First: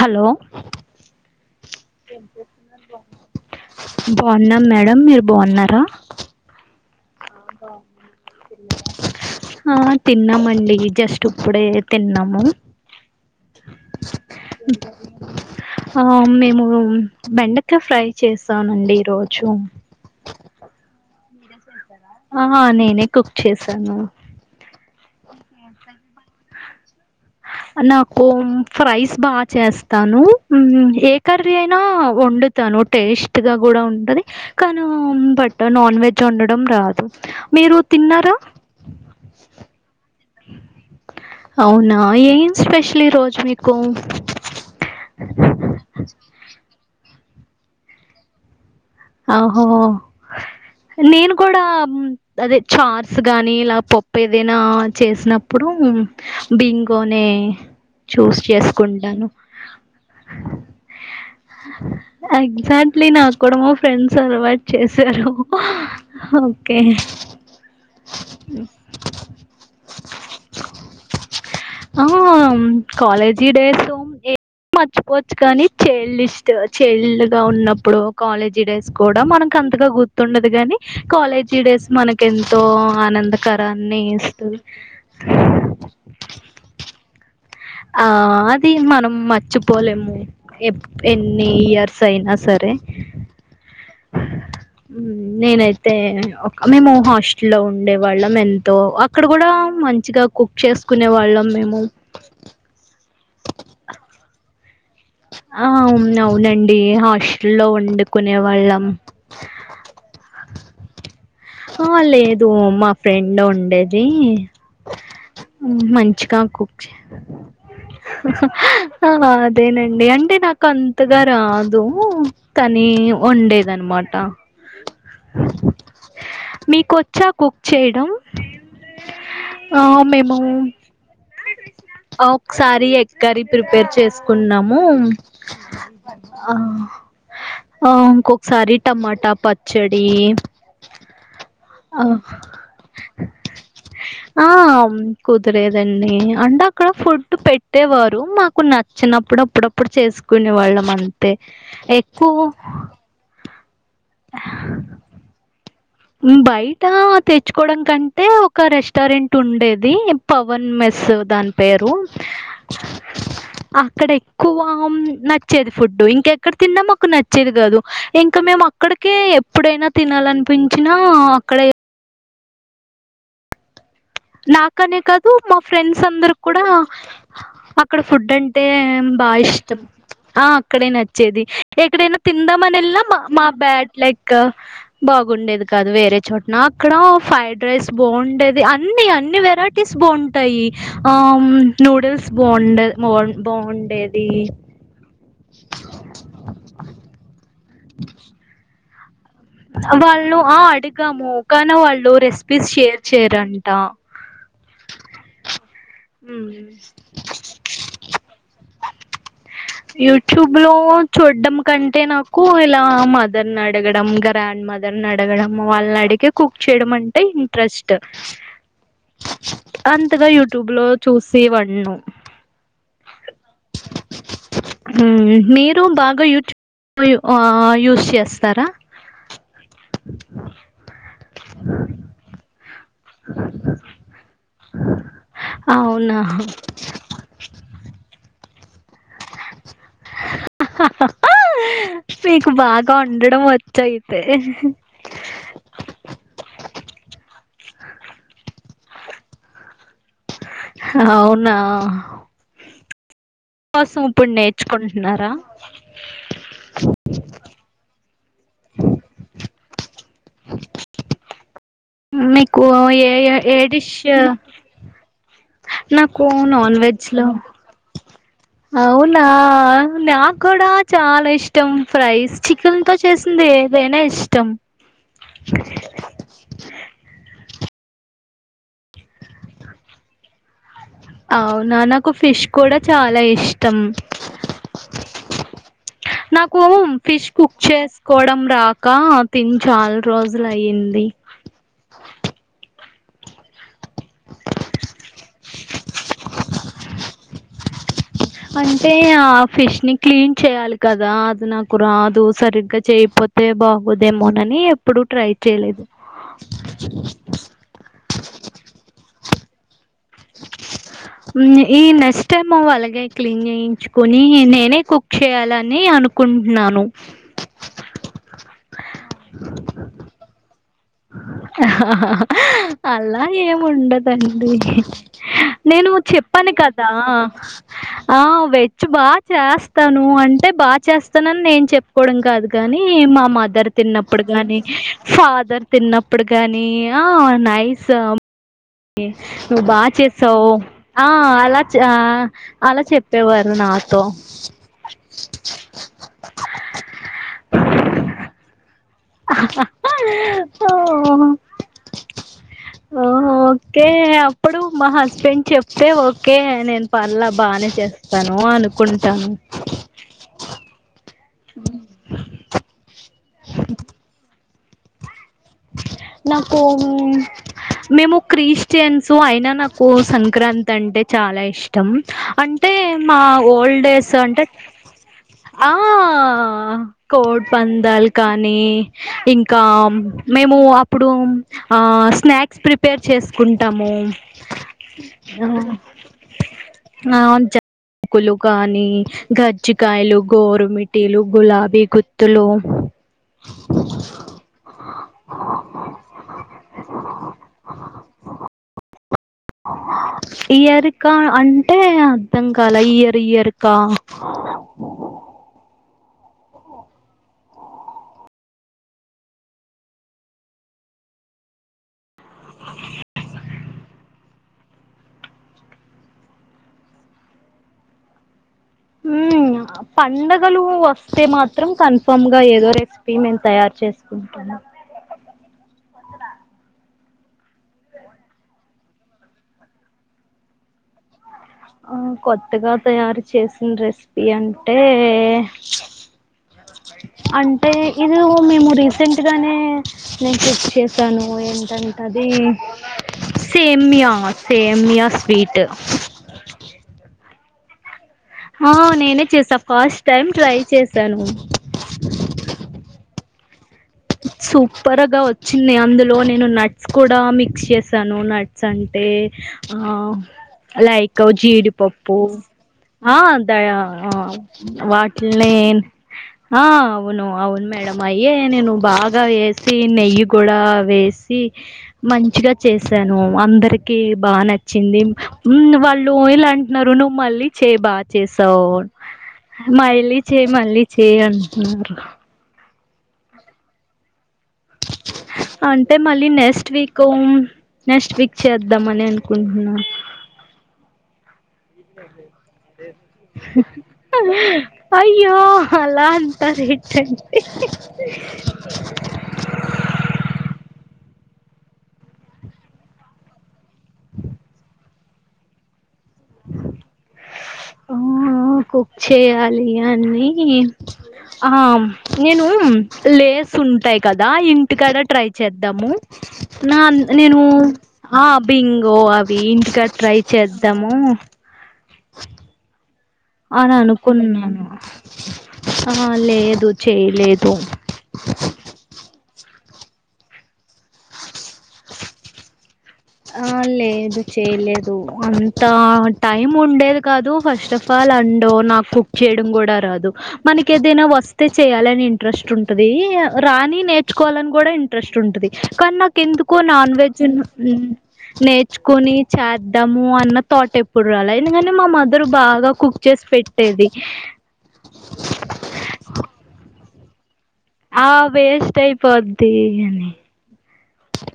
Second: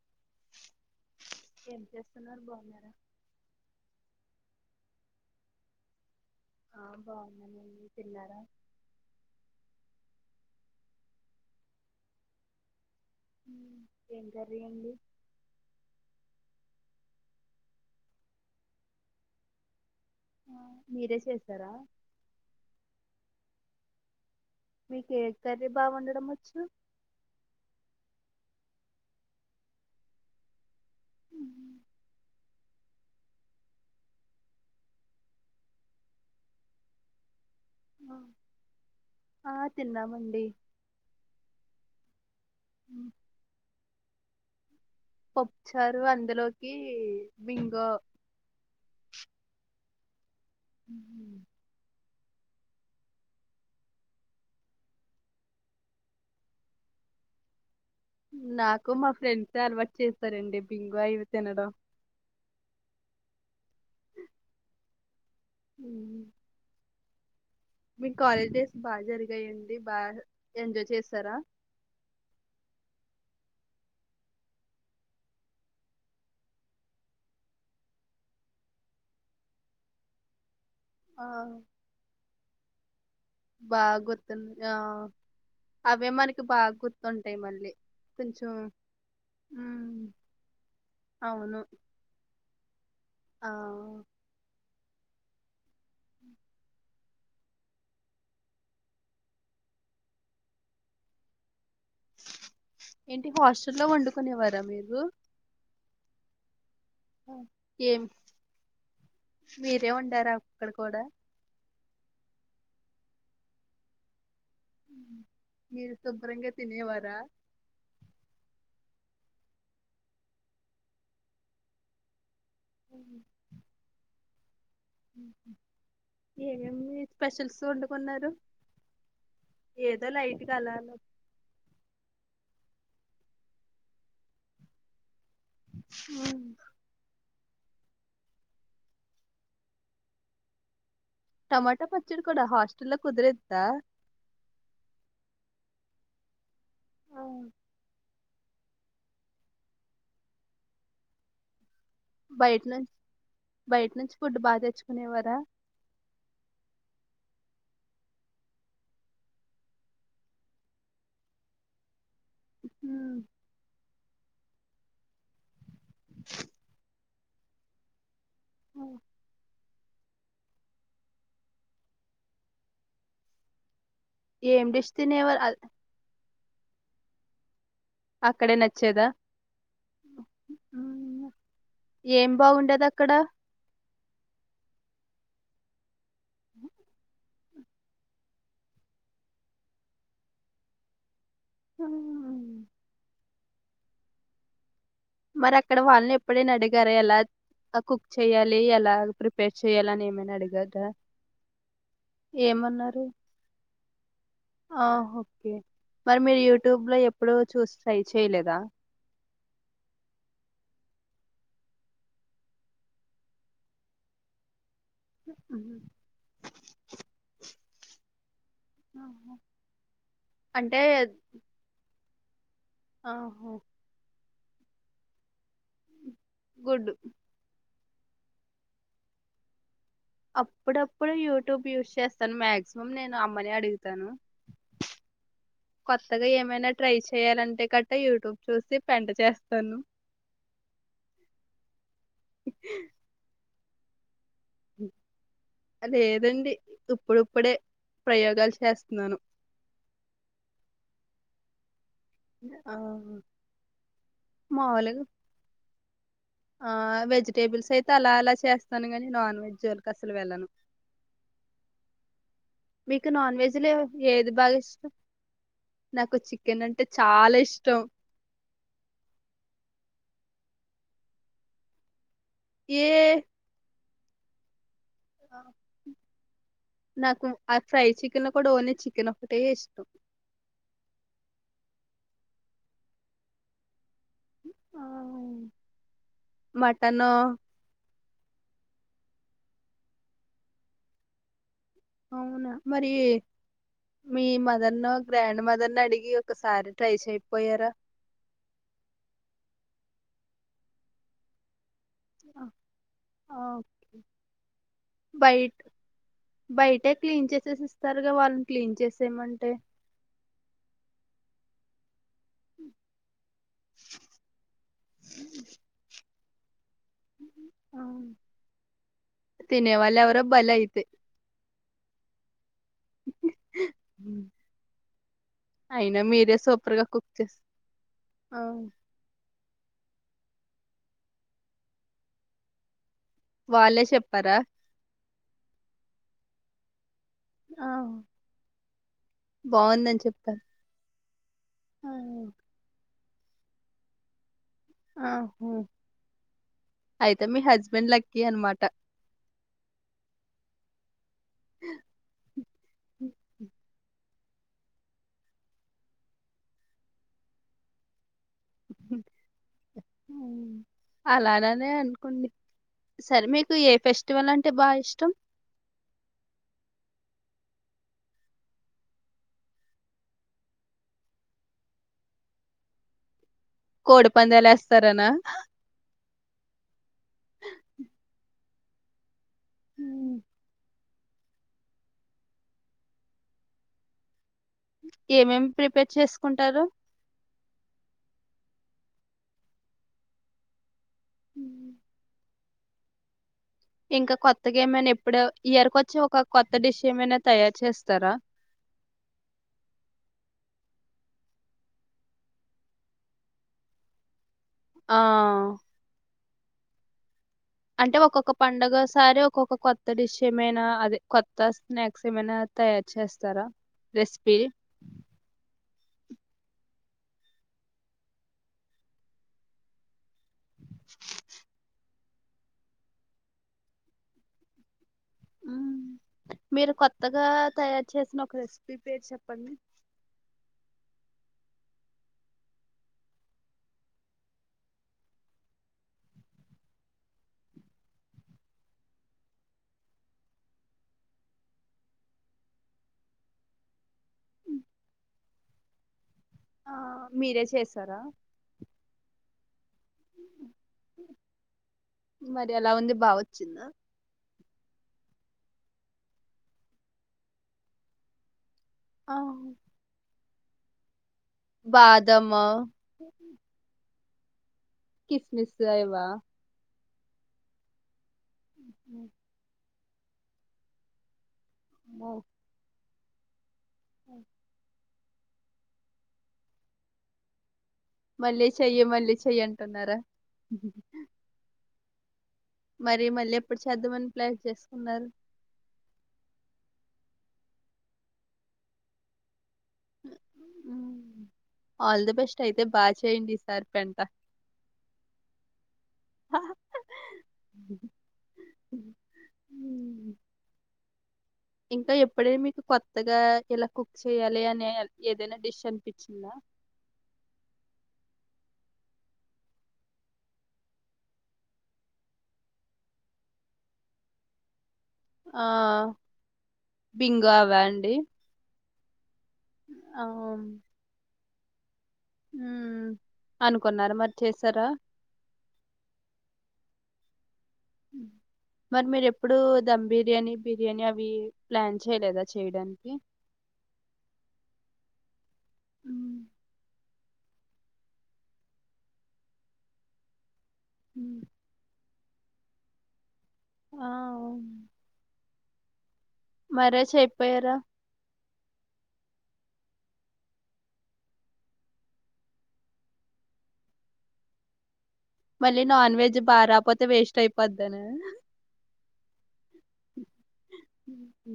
Hello ఏం చేస్తున్నారు బాగున్నారా బాగున్నాం మేడం మీరు బాగున్నారా ఆ అవును బాగున్నానండి తిన్నారా బాగున్నం అండి తిన్నరా తిన్నామండి జస్ట్ ఇప్పుడే తిన్నాము ఉమ్, ఏం కర్రీ అండి ఆ మేము బెండకాయ ఫ్రై చేసానండి ఈ రోజు మీరే చేసారా ఆహ నేనే కుక్ చేసాను మీకు ఏ కర్రీ బాగ వుండడం వచ్చు నాకు ఫ్రైస్ బాగా చేస్తాను ఏ కర్రీ ఉమ్, అయినా వండుతాను టేస్ట్ గా కూడా ఉంటది కానీ బట్ నాన్ వెజ్ వండడం రాదు మీరు ఆ తిన్నారా ఏ అవునా ఏమ్ స్పెషల్ ఈ రోజు మీకు బింగొ ఆహో నేను ఉమ్, కూడా అదే చార్స్ గాని ఇలా పప్పు ఏదైనా చేసినప్పుడు బింగోనే ఉహ్ నాకు మా ఫ్రెండ్ ఏ అలవాటు చేసారండి బింగొ లు తినడం ఎగ్జాక్ట్లీ నాకు కూడా ఫ్రెండ్స్ అలవాటు చేశారు ఓకే మీకు కాలేజ్ డేస్ బాగా జరిగాయండి బాగా ఎంజాయ్ చేస్తారా ఆ కాలేజీ డేస్ మర్చిపోవచ్చు కానీ చైల్డ్ ఇస్ట్ చైల్డ్ గా ఉన్నప్పుడు కాలేజ్ డేస్ కూడా మనకు అంతగా గుర్తుండదు కగానీ ఆ కాలేజీ డేస్ మనకి ఎంతో బాగా గుర్తున్నా ఆ అవే మనకి బాగా గుర్తుంటాయి మళ్ళీ ఆ కొంచెం అది మనం ఉమ్ మర్చిపోలేము ఎప్ణ ఎన్ని అవును ఇయర్స్ అయినా సరే ఆ నేనైతే మేము హాస్టల్ లో ఉండే వాళ్ళం ఎంతో అక్కడ కూడా మంచిగా కుక్ చేసుకునే వాళ్ళం మేము ఏంటి హాస్టల్లో వండుకునేవారా మీరు ఆ అవును అవునండి ఆ, హాస్టల్లో ఏం వండుకునే వాళ్ళం మీరే వండారా అక్కడ కూడా మా ఫ్రెండ్ ఉండేది ఉమ్, మీరు మంచిగా శుభ్రంగా కుక్ చే తినేవారా ఆ అదేనండి అంటే నాకు అంతగా రాదు తనే ఉమ్, వండేదనమాట ఏమేమి మీకొచ్చా స్పెషల్స్ కుక్ చేయడం వండుకున్నారు ఆ ఏదో మేము లైట్ గా అలా అల ఒకసారి ఎగ్ కర్రి ప్రిపేర్ చేసుకున్నాము ఉమ్, ఆ ఆ ఇంకొకసారి టమాటా పచ్చడి టమాటా పచ్చడి కూడా హాస్టల్ లో కుదిరేద్దా గుర్తులేదండి అంటే అక్కడ ఫుడ్ పెట్టేవారు మాకు నచ్చినప్పుడు అప్పుడప్పుడు చేసుకునే వాళ్ళం అంతే ఎక్కువ బయట నుంచి బయట నుంచి ఫుడ్ బాగా తెచ్చుకునేవార బయట తెచ్చుకోవడం కంటే ఒక రెస్టారెంట్ ఉండేది పవన్ మెస్ దాని పేరు హమ్మ్ ఇక్కడ ఎక్కువ నచ్చేది ఫుడ్ ఇంకెక్కడ తిన్నా మాకు నచ్చేది కాదు ఇంకా మేము ఉమ్. అక్కడిక ఎప్పుడైనా తినాలనిపించినా అక్కడ ఏం డిష్ నాకనే కాదు తినేవారు మా అ- ఫ్రెండ్స్ అందరు కూడా అక్కడ ఫుడ్ అక్కడే అంటే నచ్చేదా బాగా ఇష్టం ఆ అక్కడే ఉమ్, నచ్చేది ఎక్కడైనా ఏం తిందామని బాగుండేది వెళ్లిన అక్కడ మా బ్యాడ్ లైక్ ఇకా బాగుండేది కాదు వేరే చోట్న అక్కడ ఫ్రైడ్ రైస్ బాగుండేది అన్ని అన్ని వెరైటీస్ బాగుంటాయి ఆ నూడిల్స్ ఉమ్. బాగుండే బాగు బాగుండేది మరి అక్కడ వాళ్ళని ఎప్పుడైనా అడిగార ఎలా కుక్ చేయాలి ఎలా ప్రప వాళ్ళు ఆ అడిగాము కానీ వాళ్ళు రెసిపీస్ షేర్ ఏమన్నారు చేయరంట ఆ ఓకే మరి మీరు యూట్యూబ్ లో ఎప్పుడుూ చూసి ట్రై చేయలేదా యూట్యూబ్ లో చూడ్డం కంటే నాకు ఇలా మదర్ని అడగడం గ్రాండ్ మదర్ ఇద్దరిని అడగడం మ్మ్. వాళ్ళని అడిగే కుక్ చేయడం అంటే ఇంట్రెస్ట్ ఆహా. అంతగా యూట్యూబ్ అంటే లో చూసి వంను ఆహో మీరు బాగా గుడ్ యూట్యూబ్ అ యూస్ చేస్తారా అప్పుడప్పుడు యూట్యూబ్ యూస్ చేస్తాను మాక్సిమం నేను అమ్మనే అడుగుతాను అవునా కొత్తగా ఏమైనా ట్రై చేయాలంటే గట్టా యూట్యూబ్ చూసి పెంట చేస్తాను మీకు బాగా ఉండడం వ లేదండి ఇప్పుడుప్పుడే ప్రయోగాలు చేస్తున్నాను అవునా అవును కోసం ఇప్పుడు నేర్చుకుంటున్నారా ఆ వెజిటేబుల్స్ అయితే అలా అలా చేస్తాను గాని నాన్ వెజ్ వాళ్ళకి అసలు వెళ్ళను మీ మీకు నాన్ వెజ్లు ఏది బాగా ఇష్టం నాకు చికెన్ నాన్ అంటే వెజ్ లో చాలా ఇష్టం అవునా నాకు కూడా చాలా ఇష్టం ఫ్రైస్ చికెన్ ఏ తో చేసింది ఏదైనా ఇష్టం నాకు ఆ ఫ్రై చికెన్ లో కూడా ఓన్లీ చికన్ ఒకక్కటే ఇష్టం అవునా నాకు ఫిష్ కూడా చాలా ఇష్టం నాకు మటను ఫిష్ కుక్ చేసుకోవడం రాక తిని చాలా రోజులు అయ్యంది అవునా మరి మీ మదర్ ను గ్రాండ్ మదర్ ను అడిగి ఒకసారి ట్రై చెయపోయారా అంటే ఆ ఫిష్ ని క్లీన్ చేయాలి కదా అది నాకు రాదు సరిగ్గా చేయపోతే బాగోదేమోనని ఎప్పుడుూ ట్రై బయట చేయలేదు బయటే క్లీన్ చేసేసి ఇస్తారుగా వాళ్ళని క్లీన్ చేసేమంటే ఈ నెక్స్ట్ టైమ్ అలాగే క్లీన్ చేయించుకుని నేనే కుక్ చేయాలని అనుకుంటున్నాను ఆ తినేవాళ్ళేవరో బలై అలా ఏముండదండి నేను అయినా మీరే చెప్పాను సూపర్ గా కదా కుక్ చేస్ ఆ వెజ్ బా చేస్తాను అంటే బాగా చేస్తానని నేను చెప్పుకోవడం కాదు గాని ని మా మదర్ వాళ్ళే తిన్నప్పుడు చెప్పారా గాని ఫాదర్ తిన్నప్పుడు గాని ఆ ఆ నైస్ నువ్ బాగా బాగుందని చెప్పారు చేసావు్ ఆ ఆ లా అలా చెప్పేవారు నాతో ఆహో అయితే మీ హస్బెండ్ లక్కి అన్నమాట ఓ ఓకే అ ప్పుడు మా హస్బెండ్ చెప్తే ఓకే నేను పర్లే బానే చేస్తాను ను అనుకుంటాను అలాగనే అనుకోండి సరే మీకు ఏ ఫెస్టివల్ అంటే బాగా ఇష్టం నాకు మేము క్రిస్టియన్స్ అయినా నాకు సంక్రాంతి అంటే చాలా ఇష్టం అంటే టే మా ఊ కోడి ఓల్డేజ్ అంటే పందాలు వేస్తారనా ఆ కోడ్ పందాలు కా ని ఇంకా ఉమ్. మేము అప్ ప్పుడు ఆ స్నాక్స్ ప్రిపేర్ చేసుకుంటాము ఏమేమి ప్రిపేర్ చేసుకుంటారు కులుకా అనీ గజ్జికయలు గోరుమిటీలు ఉమ్. గులాబీ గు త్తులు ఇంకా కొత్తగా ఏమైనా ఎప్పుడు ఇయర్ కొచ్చి ఒక కొత్త డిష్ ఏమైనా తయారు చేస్తారా ఇయరిక అంటే అర్ధం కాలే ఇయర్ ఇయరుక ఆ అంటే ఒక్కొక్క పండగసారి ఒక్కొక్క కొత్త డిష్ ఏమైనా అదే కొత్త స్నాక్స్ ఏమైనా తయారు చేస్తారా రెసిపీ హుమ్ పండగలు వస్తే మాత్రం కన్ఫ ఫామ్ గా ఏదో రెసిపీ మీము తయారు చేసుకుంట అ మీరు కొత్తగా తయారు చేసిన ఒక రెసిపీ పేరు చెప్పండి ఆ కొత్తగా తయారు చేసిన రెసిపీ అంటే అంటే ఇది మేము రీసెంట్ గానే నేను చెక్ చేసాను ఏమిటంటే అ ది ఉ సేమ్య సేమ్యా స్వీట్ ఆ మీరే చేస్తారా ఆ నేనే చేసా ఫస్ట్ టైం ట్రై చేసాను చిన్న సూపర్గా వచ్చింది అందులో నేను నట్స్ కూడా మిక్స్ చేసాను నట్స్ సంటే ఆ! ఆ లై క్ జీడిపప్పు బాదము, ఆ దయ వాటిల్నే కిస్మిస్ ఇవా? ఆ అవును అవును మేడం అయ్యే నేను బా వేసి నెయ్యి కూడా వేసి అమ్మో! మంచిగా చేసాను అందరి కి బాగా నచ్చింది ఉమ్ వాళ్ళు ఇలా అంటున్నారు నువ్వు మళ్ళీ చే బా మళ్ళీ చేసావు చెయ్యి, మళ్ళీ చెయ్యి అంటున్నారా? మళ్ళీ చేయ్యి మళ్ళీ చేయ్ అంటున్నారు మరి మళ్ళీ ఎప్పుడు చేద్దామని ప్లాన్ చేసుకున్నారు అంటే మళ్ళీ నెక్స్ట్ వీక్ నెక్స్ట్ వీక్ చేద్దాం అని అనుకుం న్న హ్మ్. ఆల్ ది బెస్ట్ అయితే బాగా చేయండి ఈసారి పెంట అయ్యో అలా అంట చెయొచండ్ ఉమ్ ఇంకా ఎప్పుడైన మీకు కొత్తగా ఇలా కుక్ చెయ్యాలి అనే ఏదైనా డిష్ అని పిచ్చింద ఆ కుక్ చెయ్యాలి అనీ ఆ నేను లేస్ ఉంటాయి కదా ఇన్ టికడా ట్రై ఆ, చేద్దాము నా బింగో నేను అవా అండి ఆ బింగో అవీ దీంట్కా ఆ, ట్రై చేద్దాము మ్మ్ అనుకున్నారా మరి అననుకున్నాను చేశారా ఆ లేదు చెయ్ లేదు ఉమ్. మరి మీరెప్పుడు ధమ్ బిర్యానీ బిర్యానీ అవి ప్లాన్ చేయలేదా చేయడానికి ఆ లేదు చేయలేదు అంత మ్మ్. టైమ్ ఉండేది కాదు ఫస్ట్ అఫ్ ఆల్ అండో నాకు కుక్ చేయడం గూడా రాదు మనకి ఏదైనా మ్మ్. వస్తే చెయ్యాలని ఇంట్రెస్ట్ ఉంటది ఆ, రానియి నేర్చుకోవాలని గూడా ఇంట్రెస్ట్ ఉంటది కానీ నాకు ఎందుకో మరే నాన్ వెజ్ చెప్పారా నేర్చుకోని చాద్దాము అన్న థాట్ ఎప్పుడు రాల ఎందుకని మా మదర్ బాగా కుక్ చే చేస్ పెట్టేది మళ్ళీ నాన్ వెజ్ బారాపోతే వేస్టై ఆ వేస్ట్ అయిపోద్ది ఊ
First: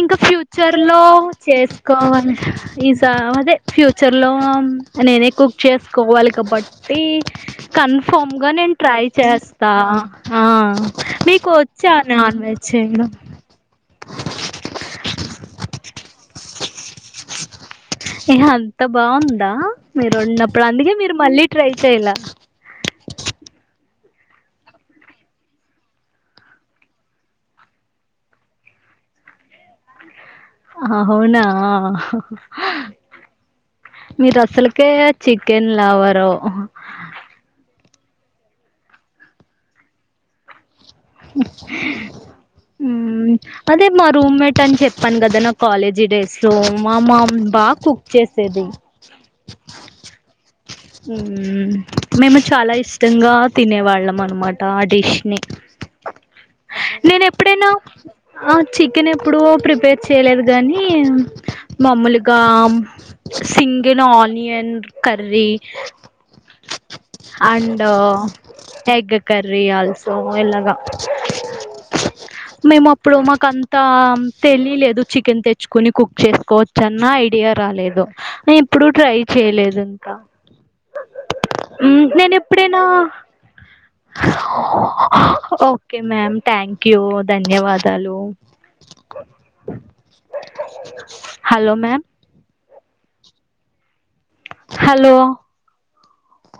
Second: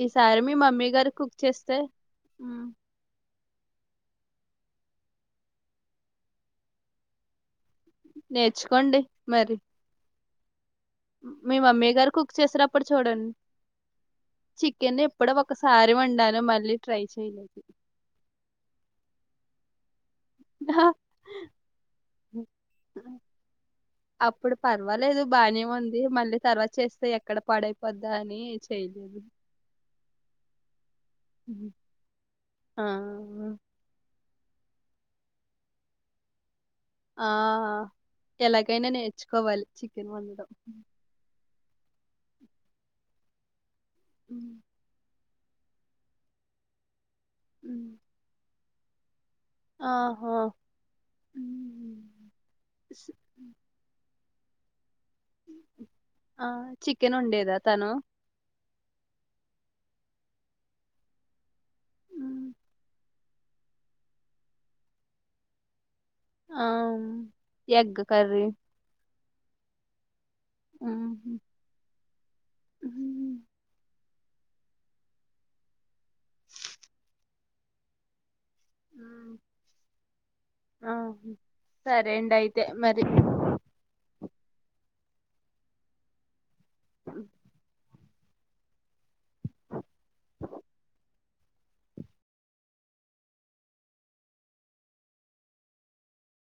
ఇంక ఫ్యూచర్ లో గారు కుక్ చేస్తే చేసుకోవలె మ్ ఈజా అదే ఫ్యూచర్ లో నేనే కుక్ చేసుకోవాలి కబట్టి కన్ఫర్మ్గా నేను నేర్చుకోండి ట్రై మరి చేస్తా ఆ మీకు మీ మమ్మీ వచ్చా గారు నా కుక్ చేసినప్పుడు చూడండ్ చికెన్ ఎప్పుడో ఒకసారి వండాను మళ్ళీ ట్రై చెయ్ లేదు అంత బావుందా మీరున్నప్పుడు అందుకే మీరు మళ్ళీ ట్రై చెయ్ల అప్పుడు పర్వాలేదు బానే ఉంది మళ్ళీ తర్వాత చేస్తే ఎక్కడ పాడైపోద్దా అని చెయలే అ అవునా ఆ మీరు అసలుకే చికెన్ లవరు ఆ ఎలాగైనా నేర్చుకోవాలి చికెన్ వండడం మ్మ్ అదే మా మ్మ్, రూమ్మేట్ అని చెప్పాను కదా ఏదనా కాలేజీ డేస్ లో మా మామ్ బా మ్మ్. కుక్ చేసేది ఆహా మ్మ్. మేము చాలా స్- ఇష్టంగా తినే వాళ్ళం అనమాట టిష్ని ఆ చికెన్ నేను వండేదా ఎప్పుడైనా తను చికెన్ ఎప్పుడూ ప్రిపేర్ చేయలేదు గానీ మామూలుగా ఇంగేను ఆనియన్ కర్రీ ఆ and egg curry egg curry అల్స్ ఉమ్. మేము అప్పుడు ఉమ్. మాకంతా తెలీలేదు చికెన్ తెచ్చుకుని కుక్ చేసుకోవచ్చన్నా ఐడియా రాలేదు ఎప్పుడు ట్రై చేయలేదు ఇంకా ఆ సరే నేను అండి అయితే ఎప్పుడైనా మరి ఓకే మ్యామ్ థ్యాంక్ యూ ధన్యవాద్ టలు హలో మ్యామ్ హలో